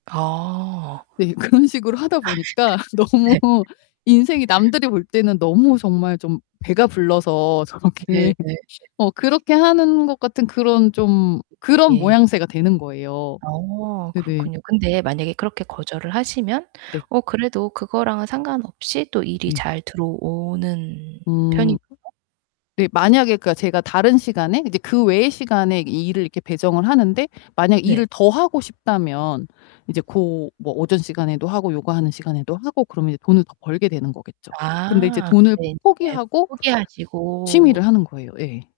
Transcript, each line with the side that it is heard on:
right: 아.
left: 네, 그런 식으로 하다 보니까 너무
right: 네.
left: 인생이 남들이 볼 때는 너무 정말 좀 배가 불러서
right: 네 네
left: 저렇게
right: 네.
left: 어 그렇게 하는 것 같은 그런 좀
right: [unintelligible]
left: 그런
right: 예.
left: 모양새가 되는 거예요.
right: 어,
left: 네네.
right: 그렇군요. 근데 만약에 그렇게 거절을 하시면
left: 네.
right: 어 그래도 그거랑은 상관없이 또 일이
left: 네.
right: 잘 들어오는
left: 음.
right: 편인가요?
left: 네, 만약에 그러니까 제가 다른 시간에 이제 그 외의 시간에 일을 이렇게 배정을 하는데 만약에
right: 네.
left: 일을 더 하고 싶다면 이제 고 뭐 오전 시간에도 하고 요거하는 시간에도 하고 그러면 이제 돈을 더 벌게 되는 거겠죠. 근데 이제
right: 아
left: 돈을
right: 근데
left: 포
right: 인제
left: 포기하고
right: 포기하시고.
left: 취미를 하는 거예요. 예.